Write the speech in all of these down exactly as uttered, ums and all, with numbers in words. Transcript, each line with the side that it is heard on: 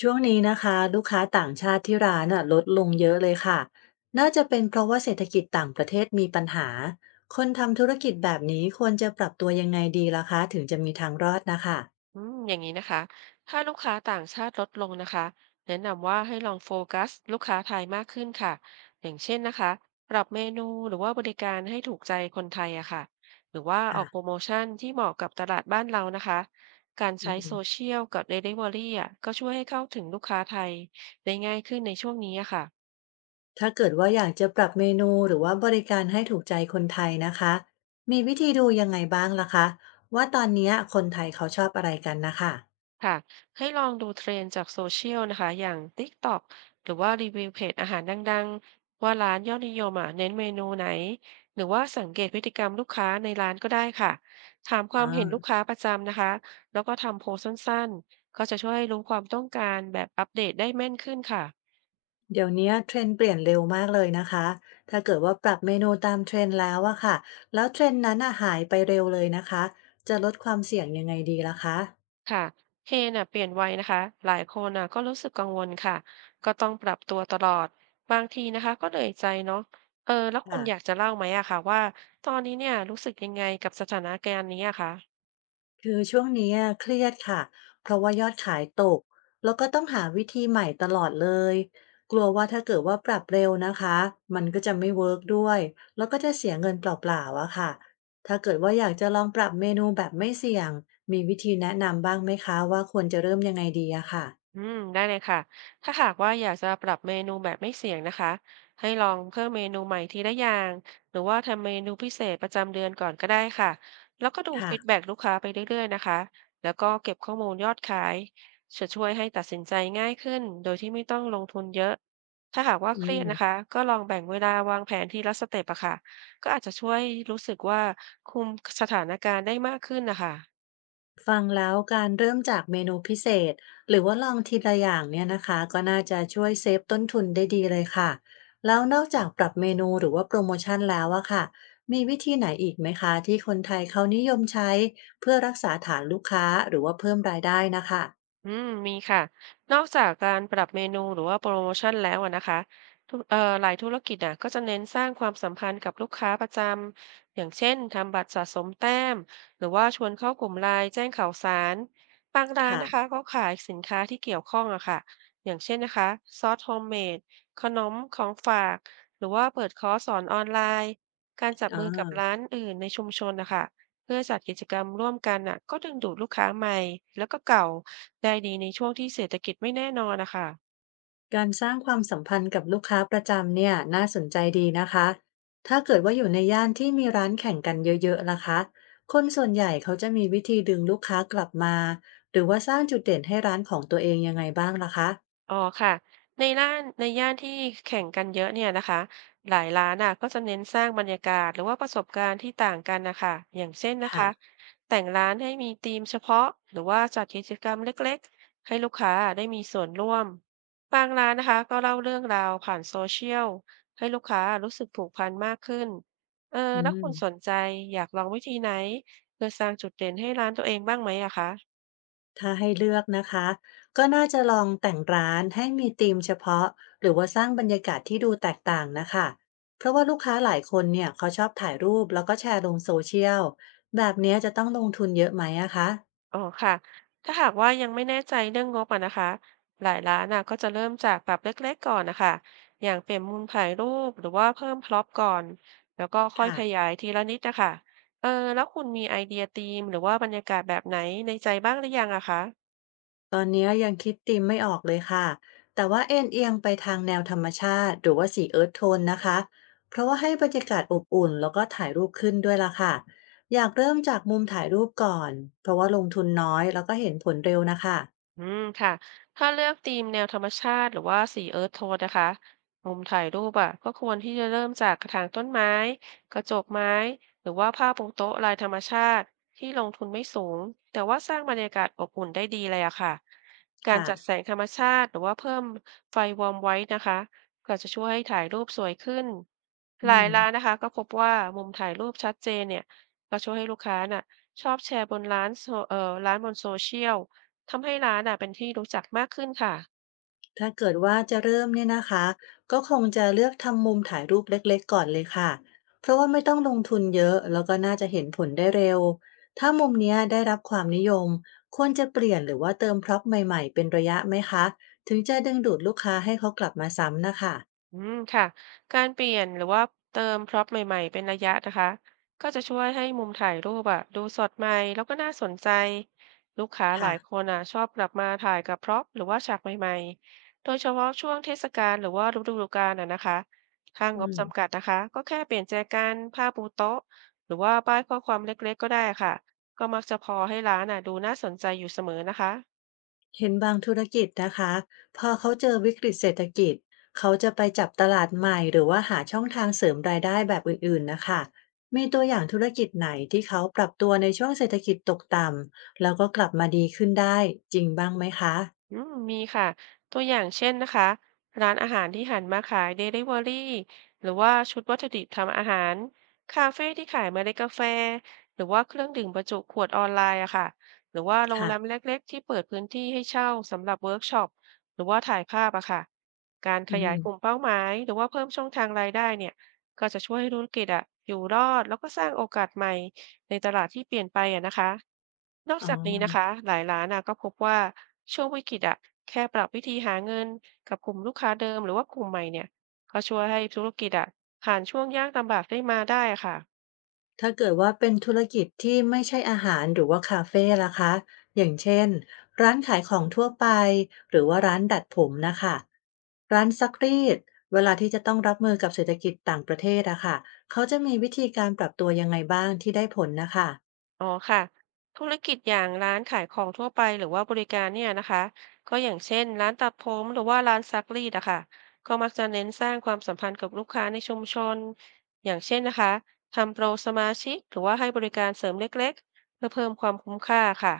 left: ช่วงนี้นะคะลูกค้าต่างชาติที่ร้านน่ะลดลงเยอะเลยค่ะน่าจะเป็นเพราะว่าเศรษฐกิจต่างประเทศมีปัญหาคนทำธุรกิจแบบนี้ควรจะปรับตัวยังไงดีล่ะคะถึงจะมีทางรอดนะคะ
right: อืมอย่างนี้นะคะถ้าลูกค้าต่างชาติลดลงนะคะแนะนำว่าให้ลองโฟกัสลูกค้าไทยมากขึ้นค่ะอย่างเช่นนะคะปรับเมนูหรือว่าบริการให้ถูกใจคนไทยอะค่ะหรือว่าออ
left: ค่ะ
right: กโปรโมชั่นที่เหมาะกับตลาดบ้านเรานะคะการ
left: อื
right: ใช้โซ
left: ม
right: เชียลกับ Delivery อะก็ช่วยให้เข้าถึงลูกค้าไทยได้ง่ายขึ้นในช่วงนี้อะค่ะ
left: ถ้าเกิดว่าอยากจะปรับเมนูหรือว่าบริการให้ถูกใจคนไทยนะคะมีวิธีดูยังไงบ้างล่ะคะว่าตอนเนี้ยคนไทยเขาชอบอะไรกันนะคะ
right: ค่ะให้ลองดูเทรนด์จากโซเชียลนะคะอย่าง TikTok หรือว่ารีวิวเพจอาหารดังๆว่าร้านยอดนิยมอ่ะเน้นเมนูไหนหรือว่าสังเกตพฤติกรรมลูกค้าในร้านก็ได้ค่ะถามค
left: อ่
right: วามเห็นลูก
left: า
right: ค้าประจำนะคะแล้วก็ทำโพลสั้นๆก็จะช่วยให้รู้ความต้องการแบบอัปเดตได้แม่นขึ้นค่ะ
left: เดี๋ยวนี้เทรนด์เปลี่ยนเร็วมากเลยนะคะถ้าเกิดว่าปรับเมนูตาม t r e n แล้วอะค่ะแล้ว t r e n นั้นอะหายไปเร็วเลยนะคะจะลดความเสี่ยงยังไงดีล่ะคะ
right: ค่ะเทรนด์น่ะเปลี่ยนไวนะคะหลายคนน่ะก็รู้สึกกังวลค่ะก็ต้องปรับตัวตลอด บางทีนะคะก็เหนื่อยใจเนาะเออแล้วคุณอยาก
left: ค่ะ
right: จะเล่าไหมอะค่ะว่าตอนนี้เนี่ยรู้สึกยังไงกับสถานการณ์นี้อะคะ
left: คือช่วงนี้อะเครียดค่ะเพราะว่ายอดขายตกแล้วก็ต้องหาวิธีใหม่ตลอดเลยกลัวว่าถ้าเกิดว่าปรับเร็วนะคะมันก็จะไม่เวิร์กด้วยแล้วก็จะเสียเงินเปล่าๆอะค่ะถ้าเกิดว่าอยากจะลองปรับเมนูแบบไม่เสี่ยงมีวิธีแนะนำบ้างไหมคะว่าควรจะเริ่มยังไงดีอะค่ะ
right: อืมได้เลยค่ะถ้าหากว่าอยากจะปรับเมนูแบบไม่เสี่ยงนะคะให้ลองเพิ่มเมนูใหม่ทีละอย่างหรือว่าทำเมนูพิเศษประจำเดือนก่อนก็ได้ค่ะ แล้วก็ดู
left: ค่ะ
right: ฟีดแบ็กลูกค้าไปเรื่อยๆนะคะแล้วก็เก็บข้อมูลยอดขายจะช่วยให้ตัดสินใจง่ายขึ้นโดยที่ไม่ต้องลงทุนเยอะ ถ้าหากว่า
left: อื
right: เครียดนะคะ
left: ม
right: ก็ลองแบ่งเวลาวางแผนทีละสเต็ปอะค่ะก็อาจจะช่วยรู้สึกว่าคุมสถานการณ์ได้มากขึ้นนะคะ
left: ฟังแล้วการเริ่มจากเมนูพิเศษหรือว่าลองทีละอย่างเนี่ยนะคะก็น่าจะช่วยเซฟต้นทุนได้ดีเลยค่ะแล้วนอกจากปรับเมนูหรือว่าโปรโมชั่นแล้วอะค่ะมีวิธีไหนอีกไหมคะที่คนไทยเขานิยมใช้เพื่อรักษาฐานลูกค้าหรือว่าเพิ่มรายได้นะคะ
right: อืมมีค่ะ นอกจากการปรับเมนูหรือว่าโปรโมชันแล้วอะนะคะทุกเอ่อหลายธุรกิจอะก็จะเน้นสร้างความสัมพันธ์กับลูกค้าประจำ อย่างเช่นทำบัตรสะสมแต้ม หรือว่าชวนเข้ากลุ่มไลน์แจ้งข่าวสารบางร้านนะคะ
left: ค่ะ
right: ก็ขายสินค้าที่เกี่ยวข้องอะค่ะอย่างเช่นนะคะซอสโฮมเมดขนมของฝาก หรือว่าเปิดคอร์สสอนออนไลน์ การจับมือกับ
left: อา
right: ร้านอื่นในชุมชนนะคะเพื่อจัดกิจกรรมร่วมกันน่ะก็ดึงดูดลูกค้าใหม่แล้วก็เก่า ได้ดีในช่วงที่เศรษฐกิจไม่แน่นอนนะคะ
left: การสร้างความสัมพันธ์กับลูกค้าประจำเนี่ยน่าสนใจดีนะคะ ถ้าเกิดว่าอยู่ในย่านที่มีร้านแข่งกันเยอะๆล่ะคะคนส่วนใหญ่เขาจะมีวิธีดึงลูกค้ากลับมาหรือว่าสร้างจุดเด่นให้ร้านของตัวเองยังไงบ้างล่ะคะ
right: อ๋อค่ะในร้านในย่านที่แข่งกันเยอะเนี่ยนะคะหลายร้านน่ะก็จะเน้นสร้างบรรยากาศหรือว่าประสบการณ์ที่ต่างกันนะคะอย่างเช่นนะ
left: ค่ะ
right: คะแต่งร้านให้มีธีมเฉพาะหรือว่าจัดกิจกรรมเล็กๆให้ลูกค้าได้มีส่วนร่วมบางร้านนะคะก็เล่าเรื่องราวผ่านโซเชียลให้ลูกค้ารู้สึกผูกพันมากขึ้นเออ
left: อื
right: แล้ว
left: ม
right: คุณสนใจอยากลองวิธีไหนเพื่อสร้างจุดเด่นให้ร้านตัวเองบ้างไหมอะคะ
left: ถ้าให้เลือกนะคะ ก็น่าจะลองแต่งร้านให้มีธีมเฉพาะหรือว่าสร้างบรรยากาศที่ดูแตกต่างนะคะเพราะว่าลูกค้าหลายคนเนี่ยเขาชอบถ่ายรูปแล้วก็แชร์ลงโซเชียลแบบเนี้ยจะต้องลงทุนเยอะไหมอะคะ
right: อ๋อค่ะถ้าหากว่ายังไม่แน่ใจเรื่องงบอะนะคะหลายร้านน่ะก็จะเริ่มจากปรับเล็กๆก่อนนะคะอย่างเปลี่ยนมุมถ่ายรูปหรือว่าเพิ่มพร็อพก่อนแล้วก็ค่อย
left: ค่ะ
right: ขยายทีละนิดนะคะเออแล้วคุณมีไอเดียธีมหรือว่าบรรยากาศแบบไหนในใจบ้างหรือยังอะคะ
left: ตอนนี้ยยังคิดธีมไม่ออกเลยค่ะแต่ว่าเอ็นเอียงไปทางแนวธรรมชาติหรือว่าสีเอิร์ธโทนนะคะเพราะว่าให้บรรยากาศอบอุ่นแล้วก็ถ่ายรูปขึ้นด้วยล่ะค่ะอยากเริ่มจากมุมถ่ายรูปก่อนเพราะว่าลงทุนน้อยแล้วก็เห็นผลเร็วนะคะ
right: อืมค่ะถ้าเลือกธีมแนวธรรมชาติหรือว่าสีเอิร์ธโทนนะคะมุมถ่ายรูปอ่ะก็ควรที่จะเริ่มจากกระถางต้นไม้กระจกไม้หรือว่าผ้าปูโต๊ะลายธรรมชาติที่ลงทุนไม่สูงแต่ว่าสร้างบรรยากาศอบอุ่นได้ดีเลยอะค่ะการ
left: ค่ะ
right: จัดแสงธรรมชาติหรือว่าเพิ่มไฟวอร์มไว้นะคะก็จะช่วยให้ถ่ายรูปสวยขึ้น
left: อื
right: หลาย
left: ม
right: ร้านนะคะก็พบว่ามุมถ่ายรูปชัดเจนเนี่ยก็ช่วยให้ลูกค้าน่ะชอบแชร์บนร้านโซเอ่อร้านบนโซเชียล ทำให้ร้านอะเป็นที่รู้จักมากขึ้นค่ะ
left: ถ้าเกิดว่าจะเริ่มเนี่ยนะคะก็คงจะเลือกทำมุมถ่ายรูปเล็กๆก่อนเลยค่ะเพราะว่าไม่ต้องลงทุนเยอะแล้วก็น่าจะเห็นผลได้เร็วถ้ามุมเนี้ยได้รับความนิยมควรจะเปลี่ยนหรือว่าเติมพร็อพใหม่ๆเป็นระยะไหมคะถึงจะดึงดูดลูกค้าให้เขากลับมาซ้ำนะคะ
right: อืมค่ะ การเปลี่ยนหรือว่าเติมพร็อพใหม่ๆเป็นระยะนะคะ ก็จะช่วยให้มุมถ่ายรูปอะดูสดใหม่แล้วก็น่าสนใจลูกค้าห
left: ค่ะ
right: ลายคนอะชอบกลับมาถ่ายกับพร็อพหรือว่าฉากใหม่ๆโดยเฉพาะช่วงเทศกาลหรือว่าฤดูกาลอะนะคะถ้า
left: อื
right: งบจำกัด
left: ม
right: นะคะก็แค่เปลี่ยนแจกันผ้าปูโต๊ะหรือว่าป้ายข้อความเล็กๆก็ได้ค่ะก็มักจะพอให้ร้านอะดูน่าสนใจอยู่เสมอนะคะ
left: เห็นบางธุรกิจนะคะพอเขาเจอวิกฤตเศรษฐกิจเขาจะไปจับตลาดใหม่หรือว่าหาช่องทางเสริมรายได้แบบอื่นๆนะคะมีตัวอย่างธุรกิจไหนที่เขาปรับตัวในช่วงเศรษฐกิจตกต่ำแล้วก็กลับมาดีขึ้นได้จริงบ้างไหมคะ
right: อืมมีค่ะตัวอย่างเช่นนะคะร้านอาหารที่หันมาขายเดลิเวอรี่หรือว่าชุดวัตถุดิบทำอาหารคาเฟ่ที่ขายเมล็ดกาแฟหรือว่าเครื่องดื่มบรรจุขวดออนไลน์อะค่ะหรือว่าโรงแร
left: ค่ะ
right: มเล็กๆที่เปิดพื้นที่ให้เช่าสำหรับเวิร์กช็อปหรือว่าถ่ายภาพอะค่ะการข
left: อื
right: ยาย
left: ม
right: กลุ่มเป้าหมายหรือว่าเพิ่มช่องทางรายได้เนี่ยก็จะช่วยให้ธุรกิจอะอยู่รอดแล้วก็สร้างโอกาสใหม่ ในตลาดที่เปลี่ยนไปอะนะคะนอก
left: อ๋
right: จากนี้นะ
left: อ
right: คะหลายร้านอะก็พบว่าช่วงวิกฤตอะแค่ปรับวิธีหาเงินกับกลุ่มลูกค้าเดิมหรือว่ากลุ่มใหม่เนี่ยก็ช่วยให้ธุรกิจอะผ่านช่วงยากลำบากได้มาได้อะค่ะ
left: ถ้าเกิดว่าเป็นธุรกิจที่ไม่ใช่อาหารหรือว่าคาเฟล่ะคะอย่างเช่นร้านขายของทั่วไปหรือว่าร้านดัดผมนะคะร้านซักรีดเวลาที่จะต้องรับมือกับเศรษฐกิจต่างประเทศอะค่ะเขาจะมีวิธีการปรับตัวยังไงบ้างที่ได้ผลนะคะ
right: อ๋อค่ะธุรกิจอย่างร้านขายของทั่วไปหรือว่าบริการเนี่ยนะคะก็อย่างเช่นร้านตัดผมหรือว่าร้านซักรีดอะค่ะก็มักจะเน้นสร้างความสัมพันธ์กับลูกค้าในชุมชนอย่างเช่นนะคะทำโปรสมาชิกหรือว่าให้บริการเสริมเล็กๆเพื่อเพิ่มความคุ้มค่าค่ะ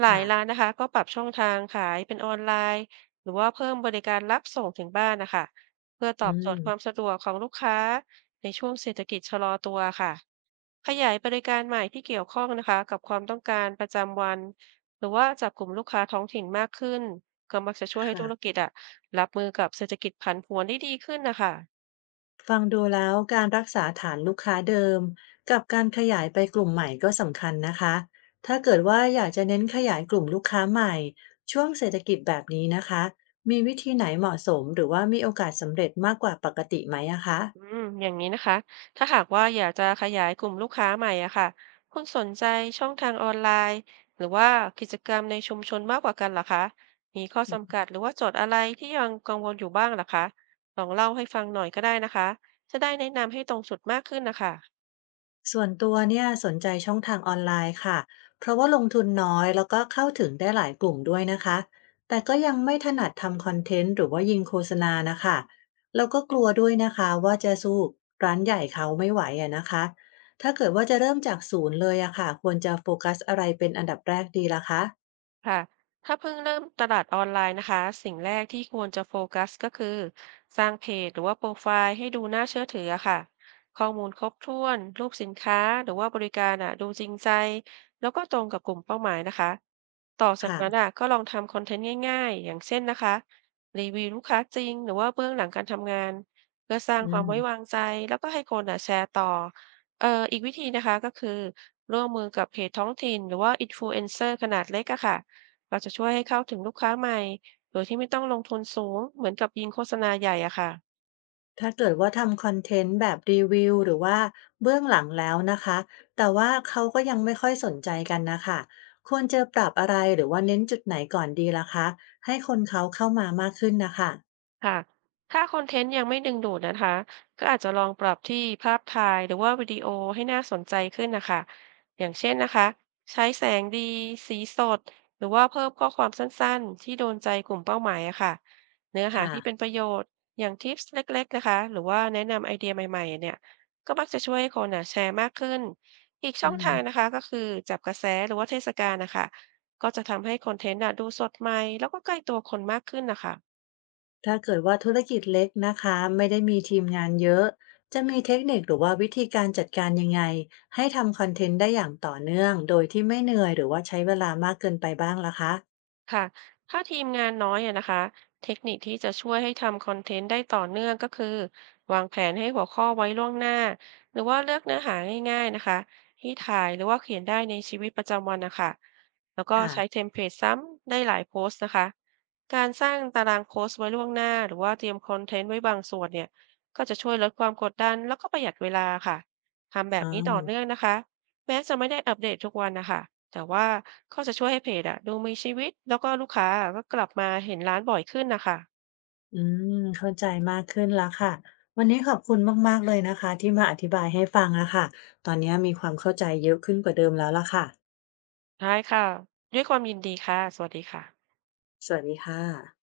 right: หลาย
left: ค่ะ
right: ร้านนะคะก็ปรับช่องทางขายเป็นออนไลน์หรือว่าเพิ่มบริการรับส่งถึงบ้านนะคะเพื่อต
left: อื
right: อบโจท
left: ม
right: ย์ความสะดวกของลูกค้าในช่วงเศรษฐกิจชะลอตัวค่ะ ขยายบริการใหม่ที่เกี่ยวข้องนะคะกับความต้องการประจำวันหรือว่าจับกลุ่มลูกค้าท้องถิ่นมากขึ้นก็มักจะช่วยให้
left: ค่ะ
right: ธุรกิจอะรับมือกับเศรษฐกิจผันผวนได้ดีขึ้นนะคะ
left: ฟังดูแล้วการรักษาฐานลูกค้าเดิมกับการขยายไปกลุ่มใหม่ก็สำคัญนะคะ ถ้าเกิดว่าอยากจะเน้นขยายกลุ่มลูกค้าใหม่ช่วงเศรษฐกิจแบบนี้นะคะ มีวิธีไหนเหมาะสมหรือว่ามีโอกาสสำเร็จมากกว่าปกติไหมอะคะ
right: อืมอย่างนี้นะคะถ้าหากว่าอยากจะขยายกลุ่มลูกค้าใหม่อะค่ะคุณสนใจช่องทางออนไลน์หรือว่ากิจกรรมในชุมชนมากกว่ากันเหรอคะมีข้อจำกัดหรือว่าโจทย์อะไรที่ยังกังวลอยู่บ้างเหรอคะลองเล่าให้ฟังหน่อยก็ได้นะคะจะได้แนะนำให้ตรงจุดมากขึ้นนะคะ
left: ส่วนตัวเนี่ยสนใจช่องทางออนไลน์ค่ะ เพราะว่าลงทุนน้อยแล้วก็เข้าถึงได้หลายกลุ่มด้วยนะคะ แต่ก็ยังไม่ถนัดทำคอนเทนต์หรือว่ายิงโฆษณานะคะแล้วก็กลัวด้วยนะคะว่าจะสู้ร้านใหญ่เขาไม่ไหวอะนะคะ ถ้าเกิดว่าจะเริ่มจากศูนย์เลยอะค่ะควรจะโฟกัสอะไรเป็นอันดับแรกดีล่ะคะ
right: ค่ะถ้าเพิ่งเริ่มตลาดออนไลน์นะคะสิ่งแรกที่ควรจะโฟกัสก็คือสร้างเพจหรือว่าโปรไฟล์ให้ดูน่าเชื่อถืออะค่ะข้อมูลครบถ้วนรูปสินค้าหรือว่าบริการอะดูจริงใจแล้วก็ตรงกับกลุ่มเป้าหมายนะคะต่อจาก
left: ค่ะ
right: นั้นอะก็ลองทำคอนเทนต์ง่ายๆอย่างเช่นนะคะรีวิวลูกค้าจริงหรือว่าเบื้องหลังการทำงานเพื่อสร้าง
left: อื
right: ความไว้วา
left: ม
right: งใจแล้วก็ให้คนอะแชร์ต่อเอ่ออีกวิธีนะคะก็คือร่วมมือกับเพจท้องถิ่นหรือว่าอินฟลูเอนเซอร์ขนาดเล็กอะค่ะ เราจะช่วยให้เข้าถึงลูกค้าใหม่โดยที่ไม่ต้องลงทุนสูงเหมือนกับยิงโฆษณาใหญ่อะค่ะ
left: ถ้าเกิดว่าทำคอนเทนต์แบบรีวิวหรือว่าเบื้องหลังแล้วนะคะแต่ว่าเขาก็ยังไม่ค่อยสนใจกันนะคะควรจะปรับอะไรหรือว่าเน้นจุดไหนก่อนดีล่ะคะให้คนเขาเข้ามามากขึ้นนะคะ
right: ค่ะถ้าคอนเทนต์ยังไม่ดึงดูดนะคะก็อาจจะลองปรับที่ภาพถ่ายหรือว่าวิดีโอให้น่าสนใจขึ้นนะคะอย่างเช่นนะคะใช้แสงดีสีสดหรือว่าเพิ่มข้อความสั้นๆที่โดนใจกลุ่มเป้าหมายอะค่ะเนื้อหา
left: ค่ะ
right: ที่เป็นประโยชน์อย่างทิปส์เล็กๆนะคะหรือว่าแนะนำไอเดียใหม่ๆเนี่ยก็มักจะช่วยให้คนอ่ะแชร์มากขึ้น อีก
left: อื
right: ช่อง
left: ม
right: ทางนะคะก็คือจับกระแสหรือว่าเทศกาลนะคะก็จะทำให้คอนเทนต์อ่ะดูสดใหม่แล้วก็ใกล้ตัวคนมากขึ้นนะคะ
left: ถ้าเกิดว่าธุรกิจเล็กนะคะไม่ได้มีทีมงานเยอะจะมีเทคนิคหรือว่าวิธีการจัดการยังไงให้ทำคอนเทนต์ได้อย่างต่อเนื่องโดยที่ไม่เหนื่อยหรือว่าใช้เวลามากเกินไปบ้างล่ะคะ
right: ค่ะถ้าทีมงานน้อยอะนะคะเทคนิคที่จะช่วยให้ทำคอนเทนต์ได้ต่อเนื่องก็คือวางแผนให้หัวข้อไว้ล่วงหน้า หรือว่าเลือกเนื้อหาง่ายๆนะคะที่ถ่ายหรือว่าเขียนได้ในชีวิตประจำวันนะคะแล้วก็
left: ค่ะ
right: ใช้เทมเพลตซ้ำได้หลายโพสต์นะคะการสร้างตารางโพสต์ไว้ล่วงหน้าหรือว่าเตรียมคอนเทนต์ไว้บางส่วนเนี่ยก็จะช่วยลดความกดดันแล้วก็ประหยัดเวลาค่ะทำแบ
left: อ๋
right: บนี้ต่อเนื่
left: อ
right: องนะคะ แม้จะไม่ได้อัปเดตทุกวันนะคะ แต่ว่าก็จะช่วยให้เพจอะดูมีชีวิต แล้วก็ลูกค้าก็กลับมาเห็นร้านบ่อยขึ้นนะคะ
left: อืมเข้าใจมากขึ้นแล้วค่ะวันนี้ขอบคุณมากๆเลยนะคะที่มาอธิบายให้ฟังอะค่ะตอนนี้มีความเข้าใจเยอะขึ้นกว่าเดิมแล้วล่ะค่ะ
right: ได้ค่ะด้วยความยินดีค่ะ สวัสดีค่ะ
left: สวัสดีค่ะ